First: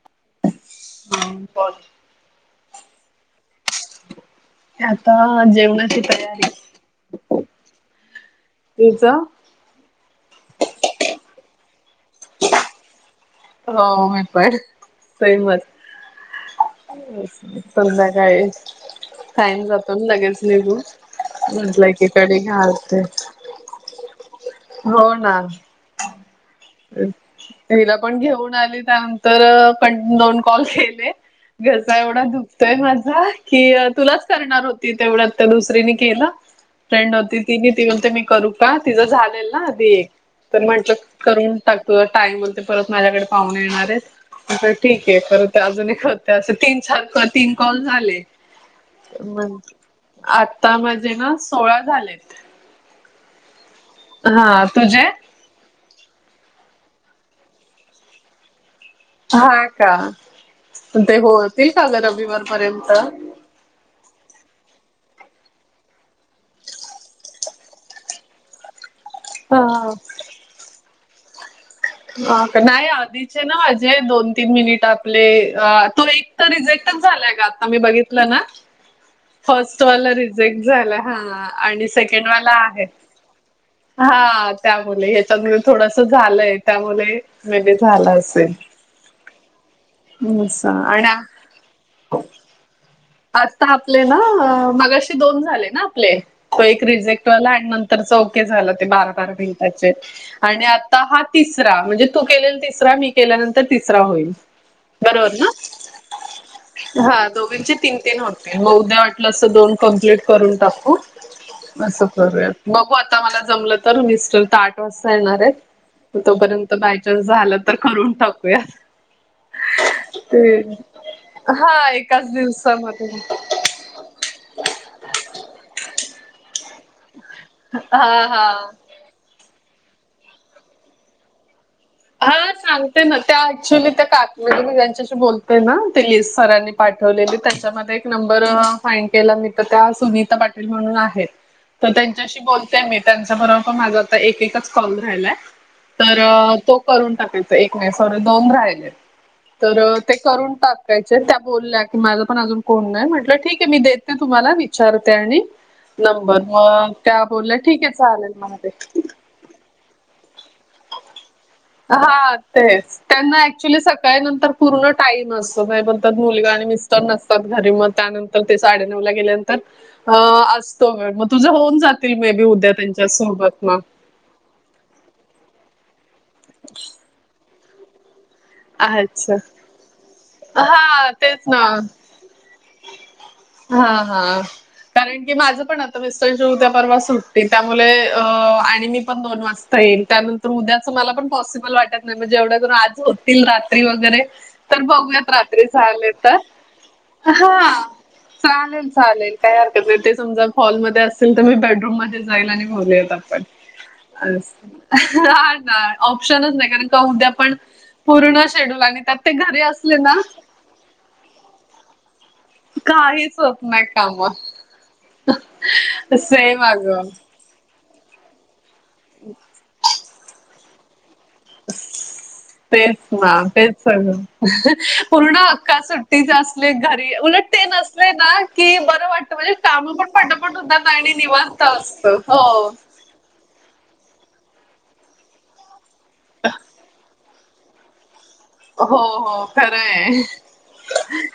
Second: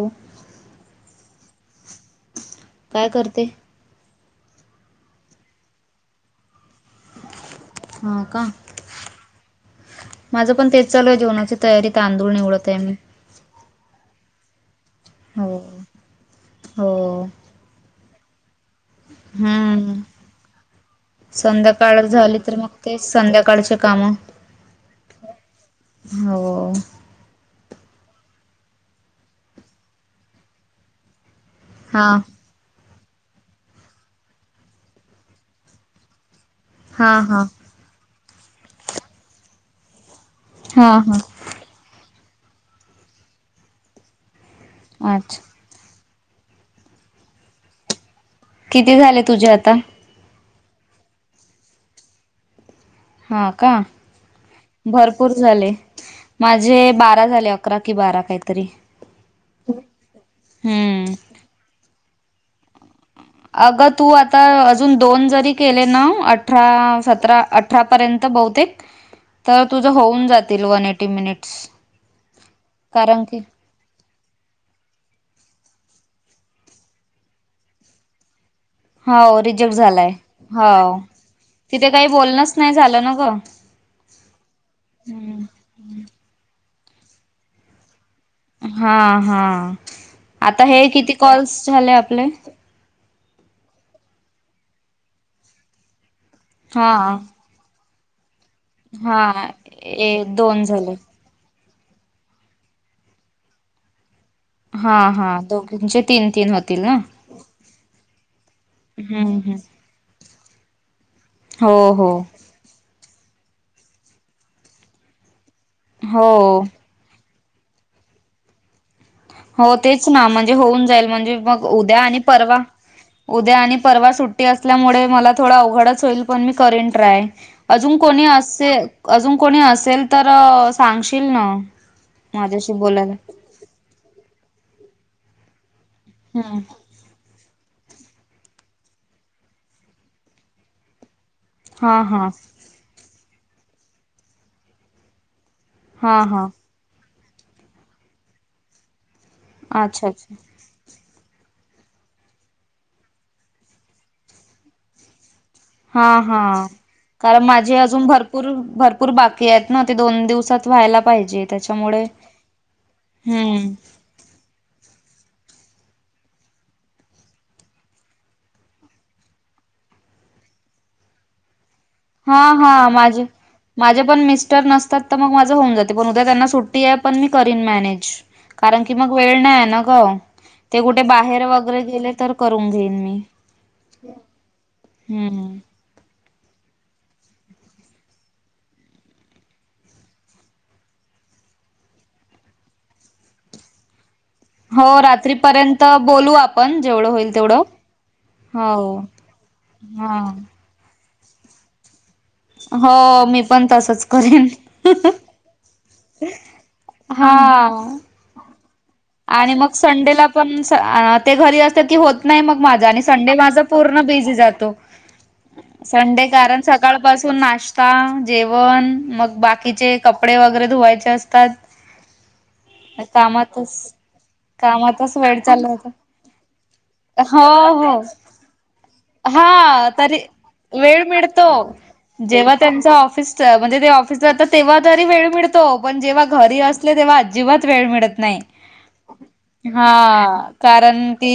हो [unintelligible] हम् ब [inaudible] काय करते? आता जेवणाची तयारी. हो का. तुझं माझं पण तेच चालू आहे. जेवणाची तयारी तांदूळ निवडत आहे मी. हो मी पण, हो सेमच. हो संध्याकाळी, टाईम जातो हम्म ना लगेच निघू संध्याकाळ झाली तर मग काय, संध्याकाळचे काम. हो ना. हो.... तिला पण घेऊन आली त्यानंतर, दोन कॉल केले. घसा हा एवढा दुखतोय माझा की, तुलाच करणार होती तेवढ्या तर दुसरीनी केलं. हा फ्रेंड होती हा ति, ती बोलते मी करू का? तिचं झालेल ना आधी तर हा म्हटलं हा करून तुज टाईम परत माझ्याकडे पाहून येणार, ठीक आहे अच्छा परत ते अजून एक होत अस, तीन, चार, क तीन कॉल झाले. किती झाले तुझे आता आता माजे ना सोळा झालेत. हा का? हा तुझे भरपूर किती झाले? माझे बारा झाले अकरा कि बारा काहीतरी हा का, हम्म ते होतील का ग रविवार पर्यंत? अगं तू आता अजून दोन जरी केले ना, अठरा- सतरा अठरापर्यंत बहुतेक तर तुझ हा होऊन जातील वन एटी मिनिट. ह का, नाही आधीचे ना माजे दोन तीन मिनिट आपले, तो एक तर रिजेक्टच झालाय का आता मी बघितलं ना हाव रिजेक्ट झालाय फर्स्टवाला रिजेक्ट झाला हाव हा आणि तिथे काही सेकंडवाला बोलणंच नाही आहे. झालं ना ग हा त्यामुळे हेच्या हम्म थोडस झालंय, त्यामुळे म झालं. असेल. हा हा, आता असं हे किती आणि कॉल्स झाले आपले? आता आपले ना अ मगाशी दोन झाले ना आपले. तो एक हा रिजेक्ट वाला आणि नंतरचा ओके झालं ते बारा बारा हा मिनिटाचे ए दोन आणि झाले आता हा तिसरा म्हणजे तू केलेल तिसरा मी केल्यानंतर तिसरा होईल. हा हा बरोबर ना दोघींचे तीन तीन होतील. ना हा दोंघींचे तीन तीन होतील मग उद्या हम्म वाटलस हम्म दोन कंप्लीट करून टाकू हो असं हो करूयात बघू आता मला जमलं तर मिस्टर आता आठ वाजता येणार आहेत. हो तोपर्यंत बायचान्स झाला तर करून टाकूया. हो तेच ना ते म्हणजे होऊन जाईल म्हणजे मग हा उद्या आणि एकाच परवा दिवसामध्ये उद्या आणि परवा सुट्टी असल्यामुळे मला थोडा अवघडच होईल पण मी करीन ट्राय अजून हा कोणी हा असे अजून कोणी असेल तर सांगशील ना हा माझ्याशी सांगते बोलायला ना त्या ऍक्च्युली त्या काकी मी ज्यांच्याशी बोलते ना ते हम्म सरांनी पाठ ठेवलेली त्याच्यामध्ये एक नंबर अ फाइन केला मी तर त्या सुनीता पाटील म्हणून आहेत. तर हा हा त्यांच्याशी बोलतेय मी त्यांच्याबरोबर पण माझा आता एक एकच कॉल राहिलाय. तर हा हा तो करून टाकायचा एक नाही सॉरी दोन राहिले तर अच्छा ते अच्छा करून टाक. बघायचे त्या बोलल्या की माझं पण अजून कोण नाही म्हटलं ठीक आहे मी देते तुम्हाला विचारते आणि हा हा नंबर मग त्या कारण बोलल्या माझे ठीक आहे अजून चालेल भरपूर मला ते भरपूर बा ते आहेत ना ते दोन दिवसात व्हायला पाहिजेत. हा तेच त्यांना हम्म ऍक्च्युली स काय नंतर पूर्ण टाईम असतो नाही बोलतात मुलगा आणि मिस्टर नसतात घरी म त्यानंतर तर ते साडे नऊ गेल्यानंतर अ असतो वेळ म तुझ होऊन जात ते मे हा बी उद्या हा त्यांच्या माझे सोबात म माझे पण मिटर नसतात त मग माझ होऊन जाते पण उद्या त्यांना सुट्टी आहे पण मी करीन मॅनेज कारण की मग अच्छा. वेळ नाही ना ग. ते कुठे हां, तेच बाहेर वगैरे गेले तर करून घेईन मी हा हा कारण की हम्म माझं पण अस मिस्टरांची उद्या परवा सुट्टी त्यामुले अ आणि मी पण दोन वाजता येईल त्यानं उद्याचं मला पण पॉसिबल वाटत नाही मग जेवढ्या करून आज होतील रात्री वगैरे तर हो बघूयात रात्री रात्रीपर्यंत झाले बोलू तर आपण जेवढं होईल तेवढं हा. हो चालेल चालेल काय हरकत नाही ते हा समजा हॉलमध्ये असतील तर मी बेडरूम मध्ये हो मी पण तसच करेन हा काय ऑप्शनच नाही. का उद्या हा. पण पूर्ण शेड्यूल आणि त्यात ते आणि घरी मग असले ना संडेला पण स अ ते घरी असले की होत नाही मग माझा आणि काहीच संडे होत माझ नाही पूर्ण बिझी कामं जातो. तो संडे कारण सेम सकाळ अगं. पासून नाष त्या जेवण मग बाकीचे कपडे वगैरे धुवायचे असते. तेच ना तेच कामातच स कामातच पूर्ण वेळ चालला आख्खा होता सुट्टीचे असले घरी उलट ते हो हो नसले ना की बरं वाटतं म्हणजे हा कामं पण तरी पटापट होतात वेळ आणि मिळतो निवांत असतं जेव्हा हो. त्यांच ऑफिस म्हणजे ते ऑफिसला तेव्हा तरी वेळ मिळतो पण जेव्हा घरी असले तेव्हा अ अजीबात वेळ मिळत नाही. हो हो. खरं आहे. हा. कारण कि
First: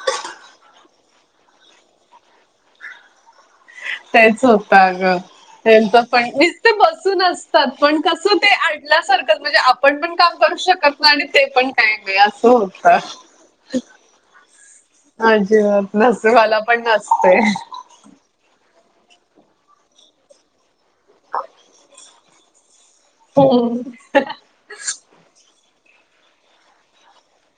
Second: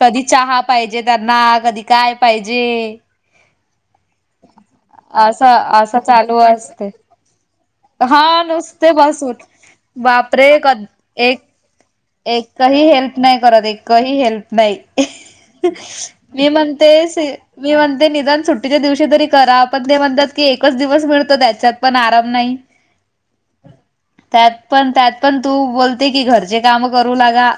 कधी चहा पाहिजे त्यांना कधी काय पाहिजे. तेच होत आ ग असं असं त्यांच पण चालू निसते असते बसून अस पण कसं हा ते नुसते बसून आणल्यासारखं म्हणजे आपण पण काम बापरे करू क शकत नाही आणि एक ते पण काय नाही असं एकही होतं हेल्प नाही करत एकही हेल्प नाही. अजिबात मी नसवाला पण म्हणते नसते मी म्हणते. ते निदान सुट्टीच्या दिवशी तरी करा, पण ते म्हणतात की एकच दिवस मिळतो त्याच्यात पण आराम नाही. [inaudible] हा हा.. त्यात पण त्यात पण तू बोलते की घरचे काम करू लागा.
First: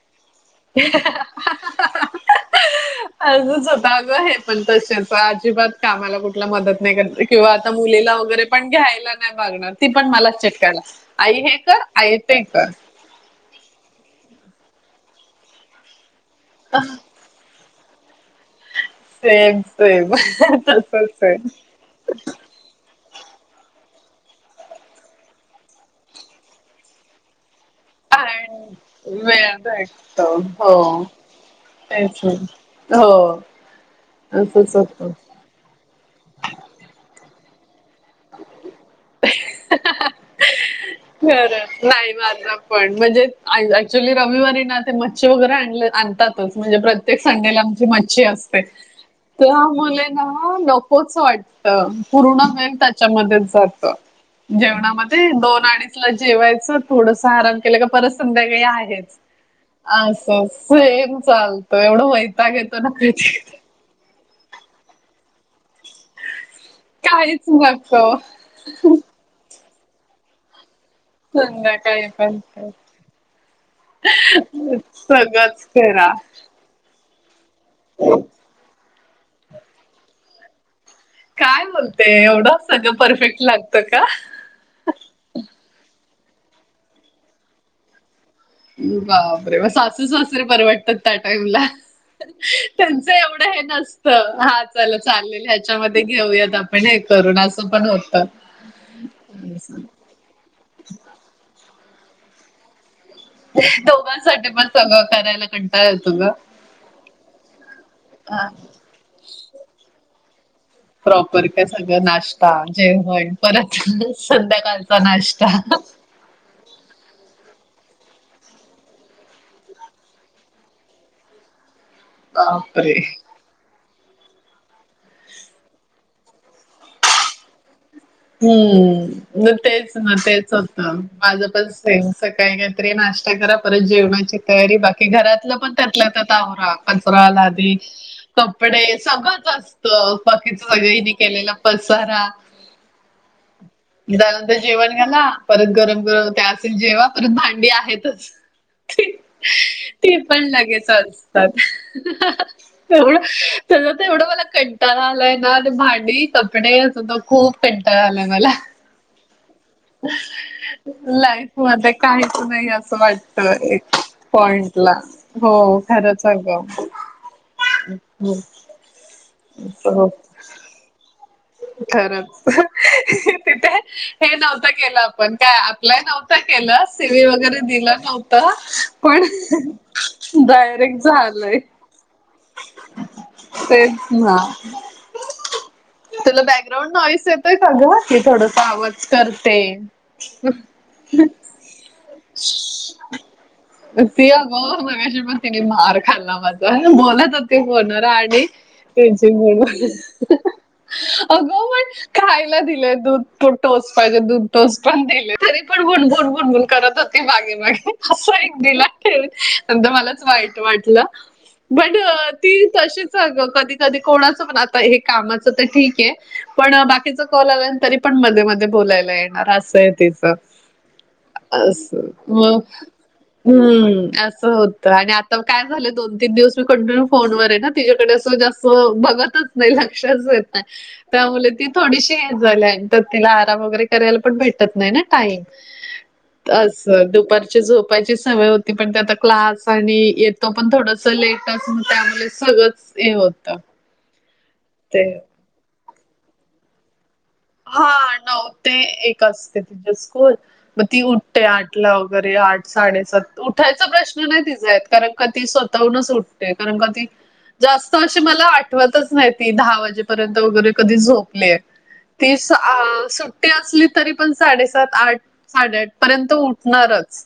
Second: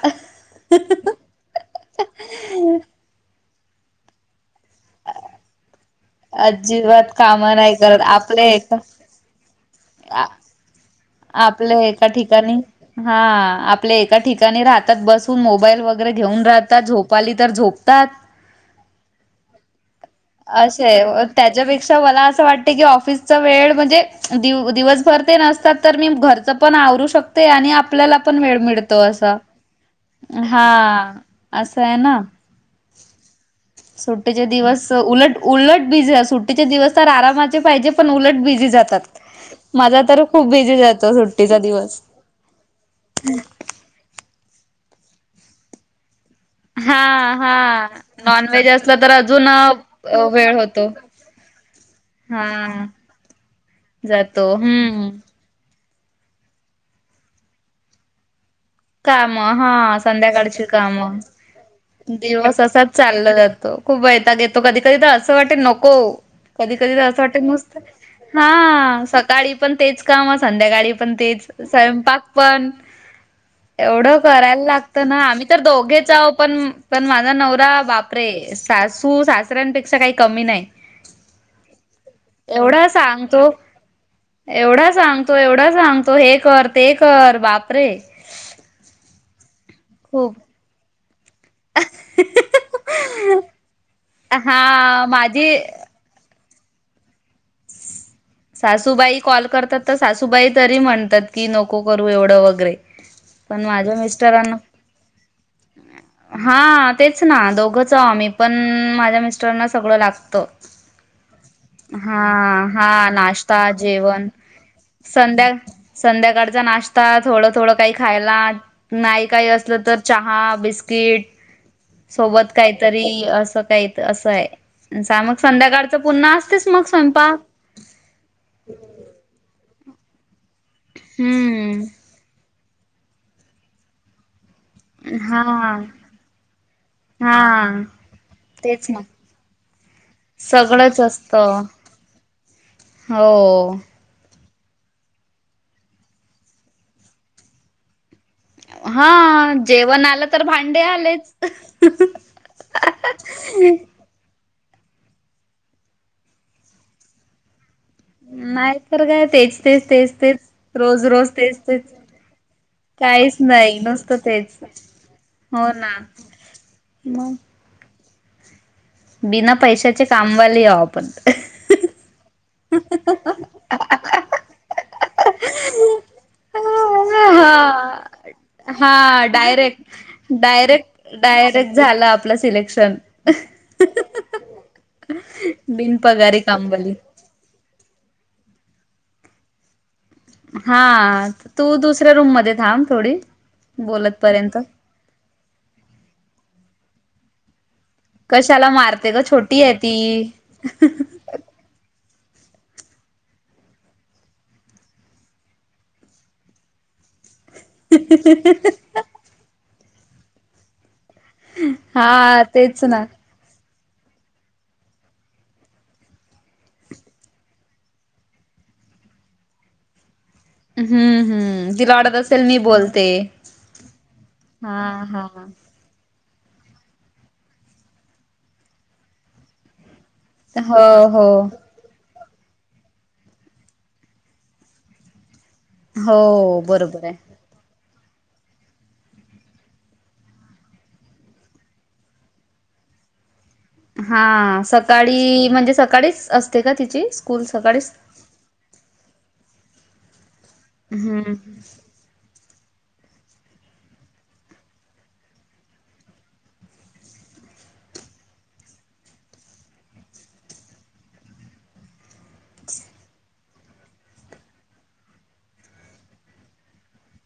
[unintelligible] असच होता, अग हे पण तशेच अजिबात कामाला कुठली मदत नाही अजिबात करत काम किंवा आता नाही करत मुलीला वगैरे आपले पण एका घ्यायला नाही जाणार ती पण मला चिटकायला. आई हे आपले कर एका आई ते ठिकाणी कर. हा आपले एका ठिकाणी राहतात, बसून मोबाईल बघत. वगैरे घेऊन राहतात झोप आली तर झोपतात. सेम सेम असे तसच आहे. त्याच्यापेक्षा मला अस वाटत की ऑफिसचा वेळ म्हणजे दिवसभर ते नसतात. तर मी घरचं पण आवरू शकते. ते आणि आपल्याला पण वेळ आणि मिळतो असं, वेळ भेटतो हा हो अस आहे ना! तेच हो. सुट्टीचे असंच दिवस होतं. उलट, उलट बीजी सुट्टीचे दिवस तर आरामाचे पाहिजे. पण उलट बिझी जातात. माझा तर खूप बीझी जातो. सुट्टीचा खरच, दिवस नाही माझा पण म्हणजे आज एक्चुली रविवारी ना ते मच्छी वगैरे आणले आणतात. म्हणजे हा प्रत्येक संडेला आमची हा मच्छी असते. नॉनव्हेज असलं अजून तर मुलींना वेळ होतो नकोच वाटते. हा पूर्ण वेळ त्याच्यामध्ये जातो. जातो हम्म जेवणामध्ये दोन अडीच जेवायचं थोडसं आराम केलं, का परत संध्याकाळी आहे. कामं हा संध्याकाळची कामं, चालतं एवढं वैताग दिवस येतो असाच ना कधी चालला जातो. खूप वैताग येतो, कधी कधी तर असं वाटते नको. हो कधी कधी तर असं काहीच वाटत मस्त नको हा सकाळी पण तेच काम, संध्याकाळी पण तेच संध्याकाळी स्वयंपाक पण काय एवढं करायला लागतं ना, आम्ही तर सगळंच दोघेच करा आहो पण पण माझा नवरा बापरे सासू, सासऱ्यांपेक्षा काही कमी नाही. काय बोलते, एवढं एवढा सगळं परफेक्ट सांगतो लागतं का? एवढा सांगतो, एवढा सांगतो हे कर ते कर बापरे! बाबरे, मग सासू, खूप सासरे परवडतात. [unintelligible] त्यांच एवढं हे नसत हा चल चालेल ह्याच्यामध्ये घेऊयात आपण हे करून असं पण होतं. सासूबाई कॉल करतात तर सासूबाई तरी म्हणतात की नको करू एवढं वगैरे! पण माझ्या दोघांसाठी मिस्टरांना... पण सगळं करायला कंटाळा येतो ग हा तेच ना दोघ च आम्ही पण, माझ्या मिस्टरांना सगळं लागतं. प्रॉपर का सगळं हा नाश्ता, हा जेवण. पण नाश्ता परत जेवण संध्याकाळचा संध्या नाश्ता संध्याकाळचा नाश्ता थोडं थोडं काही खायला. नाही काही असलं तर चहा, बिस्किट. सोबत बापरे काहीतरी असं काही असं आहे. सां मग संध्याकाळचं पुन्हा असतेस मग स्वयंपाक. हम्म तेच ना तेच होतं माझ पण हम्म सेम सकाळी काहीतरी नाश्ता करा परत जेवणाची तयारी बा की हा घरातलं पण त्यातल्या त्यात आवरा कचरा हा लादी कपडे तेच ना सगळंच असत बाकीच सगळंच सगळ्यांनी केलेला असतं पसारा हो त्यानंतर जेवण करा परत गरम गरम त्या असेल जेवा परत भांडी आहेतच. हा जेवण ते आलं तर पण भांडे लगेच आलेच असतात. तेवढ त्या येवढं मला कंटाळा आलाय ना आणि ती भांडी कपडे अस खूप कंटाळा आलाय मला नाही तर काय तेच तेच तेच तेच रोज रोज तेच लाईफ मध्ये तेच काहीच नाही अस. काहीच वाटत नाही एक नुसतं तेच पॉइंट ला हो खरच अग मग हम् बिना पैशाची कामवाली आहो आपण. खरच तिथे हे नव्हत केलं आपण काय अँपलॉय नव्हतं केलं सेवा वगैरे दिलं हा नव्हत. हा डायरेक्ट डायरेक्ट डायरेक्ट झाला आपलं सिलेक्शन. तेच ना बिनपगारी तुला कामवाली बॅकग्राउंड नाइस येत. हे थोडस आवाज करतय. हा तू दुसऱ्या रूम मध्ये थांब थोडी. बोलत ती पर्यंत अगं मगाशी पण तिने मार खाल्ला माझा बोलत होते फोनवर गाडी कशाला मारते ग छोटी टेन्शन आहे घे ती. अग पण खायला दिलंय दूध प टोस पाहिजे दूध टोस पण दिलेय तरी पण बुनबन बुनबून करत होत. ते मागे मागे असं एक दिला नंतर मलाच वाईट वाटलं. बट हा ती तेच ना. तशीच अग कधी कधी कोणाचा पण आता हे कामाच ठीक आहे पण बाकीचा कॉल आला तरी पण मध्ये मध्ये बोलायला येणार असं आहे तिचं. हम्म हम्म तिला असं वाटत असेल मी मग बोलते. हम्म असं हा होतं आणि हा. आता काय झालं दोन तीन दिवस मी कंटिन्यू फोन व आहे ना तिच्याकडे असं जास्त बघतच नाही लक्षच देत नाही. हो हो त्यामुळे ती थोडीशी हे झालीय आणि त्यात तिला आराम वगैरे करायला पण भेट भेटत नाही ना टाईम हो अस बरोबर आहे. दुपारची झोप पाय ची सवय होती पण ते आता क्लास आणि येतो पण थोडस लेट त्यामुळे सगळंच हे होतं. हा ते सकाळी म्हणजे सकाळीच असते का तिची. स्कूल हा सकाळीच? नऊ ते एक असते तिची स्कूल. मग ती हम्म उठते आठला वगैरे आठ साडेसात उठायचा प्रश्न नाही तिचा येत कारण का ती स्वतःहूनच उठते कारण का ती जास्त अस मला आठवतच नाही ती दहा वाजेपर्यंत वगैरे कधी झोपलीय. ती आ सुट्टी असली तरी पण साडेसात आठ साडेआठ पर्यंत उठणारच.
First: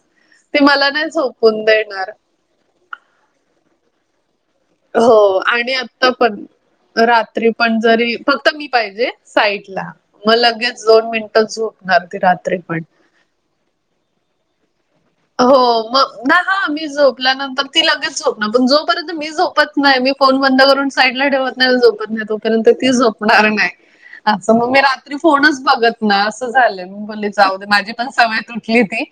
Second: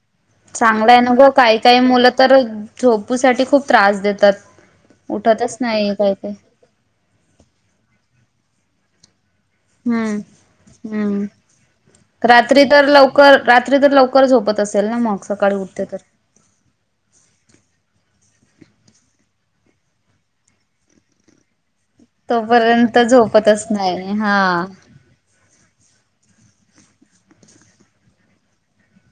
ती मला चांगलाय नाही न ग काही झोपून काही देणार. मुलं तर झोपूसाठी खूप त्रास देतात हो उठतच आणि नाही आता काही काही पण रात्री पण जरी फक्त मी पाहिजे साईट हम्म. मग लगेच दोन हम्म मिनिट झोपणार ती रात्री पण लवकर रात्री तर लवकर झोपत असेल ना मग सकाळी उठते हो, तर मग ना हा मी झोपल्यानंतर ती लगेच झोपणार पण जोपर्यंत मी झोपत नाही मी फोन बंद करून साईडला ठेवत. मी झोपत नाही तोपर्यंत ती झोपणार नाही अस मग मी रात्री तरी फोनच बघत नाही असं झालंय म बोले जाऊ दे माझी पण सवय तुटली आहे ती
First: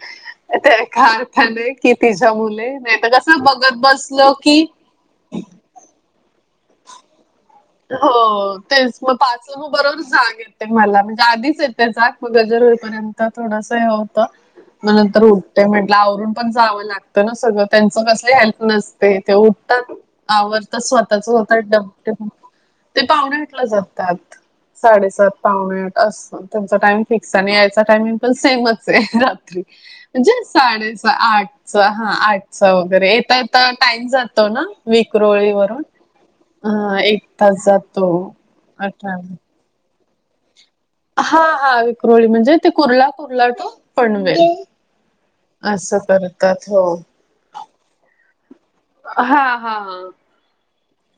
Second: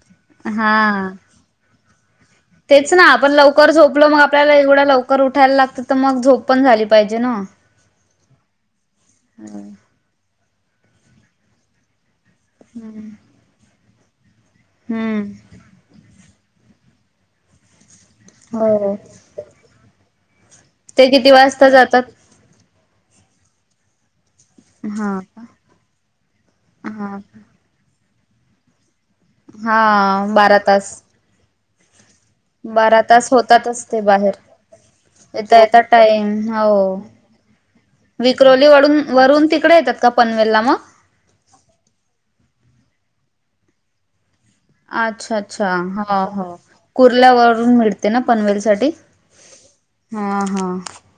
हा त्या एका अर्थाने की तिच्यामुळे, तेच ना नाहीतर आपण कसं लवकर बघत झोपलो मग बसलं आपल्याला की एवढ्या लवकर लवकर उठायला लागत त मग झोप पण झाली पाहिजे ना हो तेच पाच म हम्म बरोबर जाग येते मला म्हणजे आधीच येते त्येचा म गजर होईपर्यंत थोडस हे होतं म नंतर हम्म उठतो. ते म्हंटलं आवरून पण जावं लागतं ना सगळं त्यांच कसले हेल्प हो नसते ते उठतात. आवरतात ते स्वतःच किती स्वतः वाजता डब जातात ते पाहुणे आठ ला जातात. हा साडेसात का? पावणे आठ अस त्यांचा टाइम हा फिक्स हाय आणि यायचा टायमिंग पण सेमच हाय म्हणजे हा बारा तास साडे सहा आठ हा आठ सहा बारा वगैरे तास येेता येता होतातच ते टाइम बाहेर जातो ना विकरोळी येता येता वरून टाईम हो हा एक तास जातो विक्रोली वडून [inaudible] वरून तिकडे येतात का पनवेलला म हा हा विक्रोळी म्हणजे ते कुर्लापुराला टू पनवेल अच्छा अच्छा असं हा हो करतात कुर्ल्यावरून मिळते ना पनवेल साठी हा हा हा हा हा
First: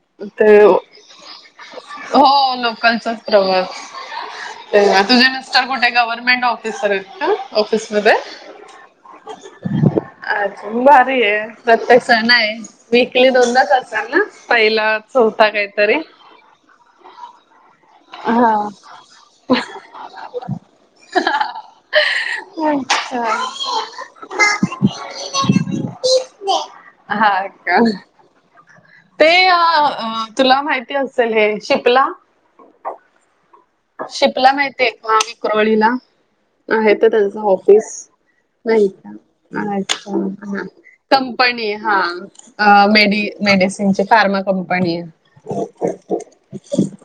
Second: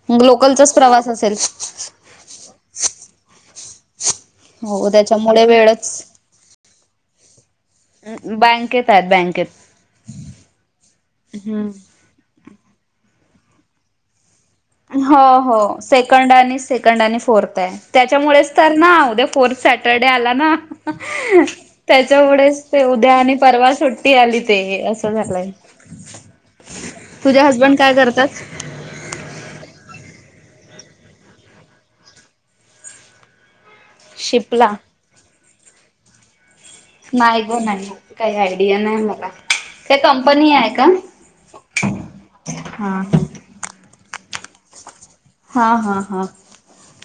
मग ते लोकलचाच प्रवास असेल हो लोकलचाच प्रवास ते हो तुझे त्याच्यामुळे मिस्टर कुठे वेळच गव्हर्नमेंट ऑफिसर आहेत का ऑफिस मध्ये बँकेत आहेत बँकेत आच्छा मग भारी आहे प्रत्यक्ष [inaudible] अस नाही वीकली दोनदाच असल ना पहिला हो चौथा हो काहीतरी सेकंड आणि सेकंड आणि फोर्थ आहे त्याच्यामुळेच हा तर ना उद्या फोर्थ साठी सॅटर्डे आला ना त्याच्यामुळेच ते उद्या अच्छा आणि परवा सुट्टी सुतारआली ते असं झालंय तुझे हा हजबंड का काय करतात. ते तुला माहिती असेल हे शिपला. शिपला माहतीय का विक्रोळीला माहीत आहे त्याच नाही गो नाही ऑफिस काही आयडिया नाही मला का काय अच्छा कम कंपनी आहे का [inaudible] कंपनी आहे हा अ हा मिडी मेडिसिनची फार्मा कंपनी हाय हा हा हा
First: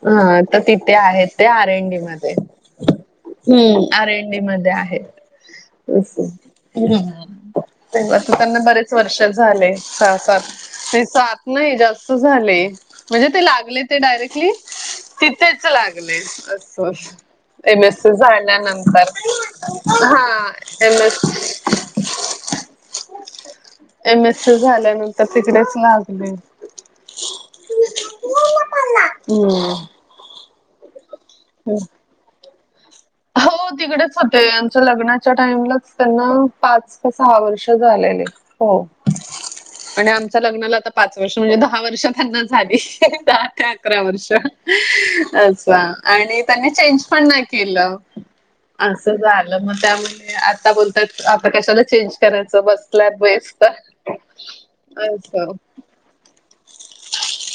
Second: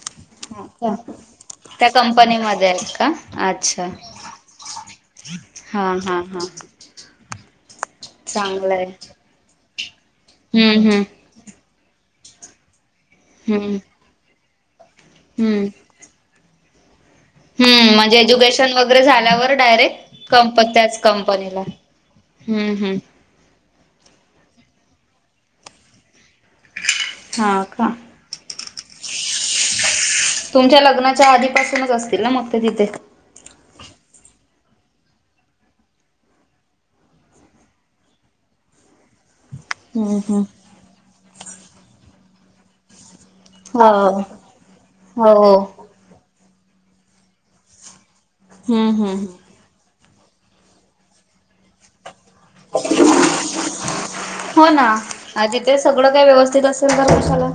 ह तर तिथे आहेत ते आर. त्या एन. डी. मध्ये कंपनीमध्ये आहेत का अच्छा आर एन. डी. मध्ये आहेत. हा [inaudible] हा हा आता त्यांना चांगलंय बरेच वर्ष झाले सहा, सात हम्म हम्म ये सात नाही जास्त झाले. म्हणजे ते लागले ते डायरेक्टली. तिथेच हम [unintelligible] [inaudible] हम सी म्हणजे एज्युकेशन वगैरे झाल्यानंतर झाल्यावर हा डायरेक्ट कप त्याच एम एस कंपनीला हम हम एम. एस. सी. झाल्यानंतर तिकडेच लागले हा का हम्म. तुमच्या लग्नाच्या आधीपासूनच अस ते ना मोडदक तिथे हो तिकडेच होते. आच्या लग्नाच्या टाइमलाच त्यांना पाच का सहा वर्ष झालेले. हो आणि हम्म आमच्या हम्म लग्नाला आता पाच वर्ष म्हणजे दहा वर्ष त्यांना झाली. का अकरा हो वर्ष हो अच्छा आणि त्यांनी चेंज पण नाही केलं हम्म असं हम्म झालं मग त्यामुळे आता बोलतायत आता कशाला चेंज करायाचं असं बसल्यात बेस, हो ना अच्छा. आधी ते सगळं काही व्यवस्थित असेल तर कशाला.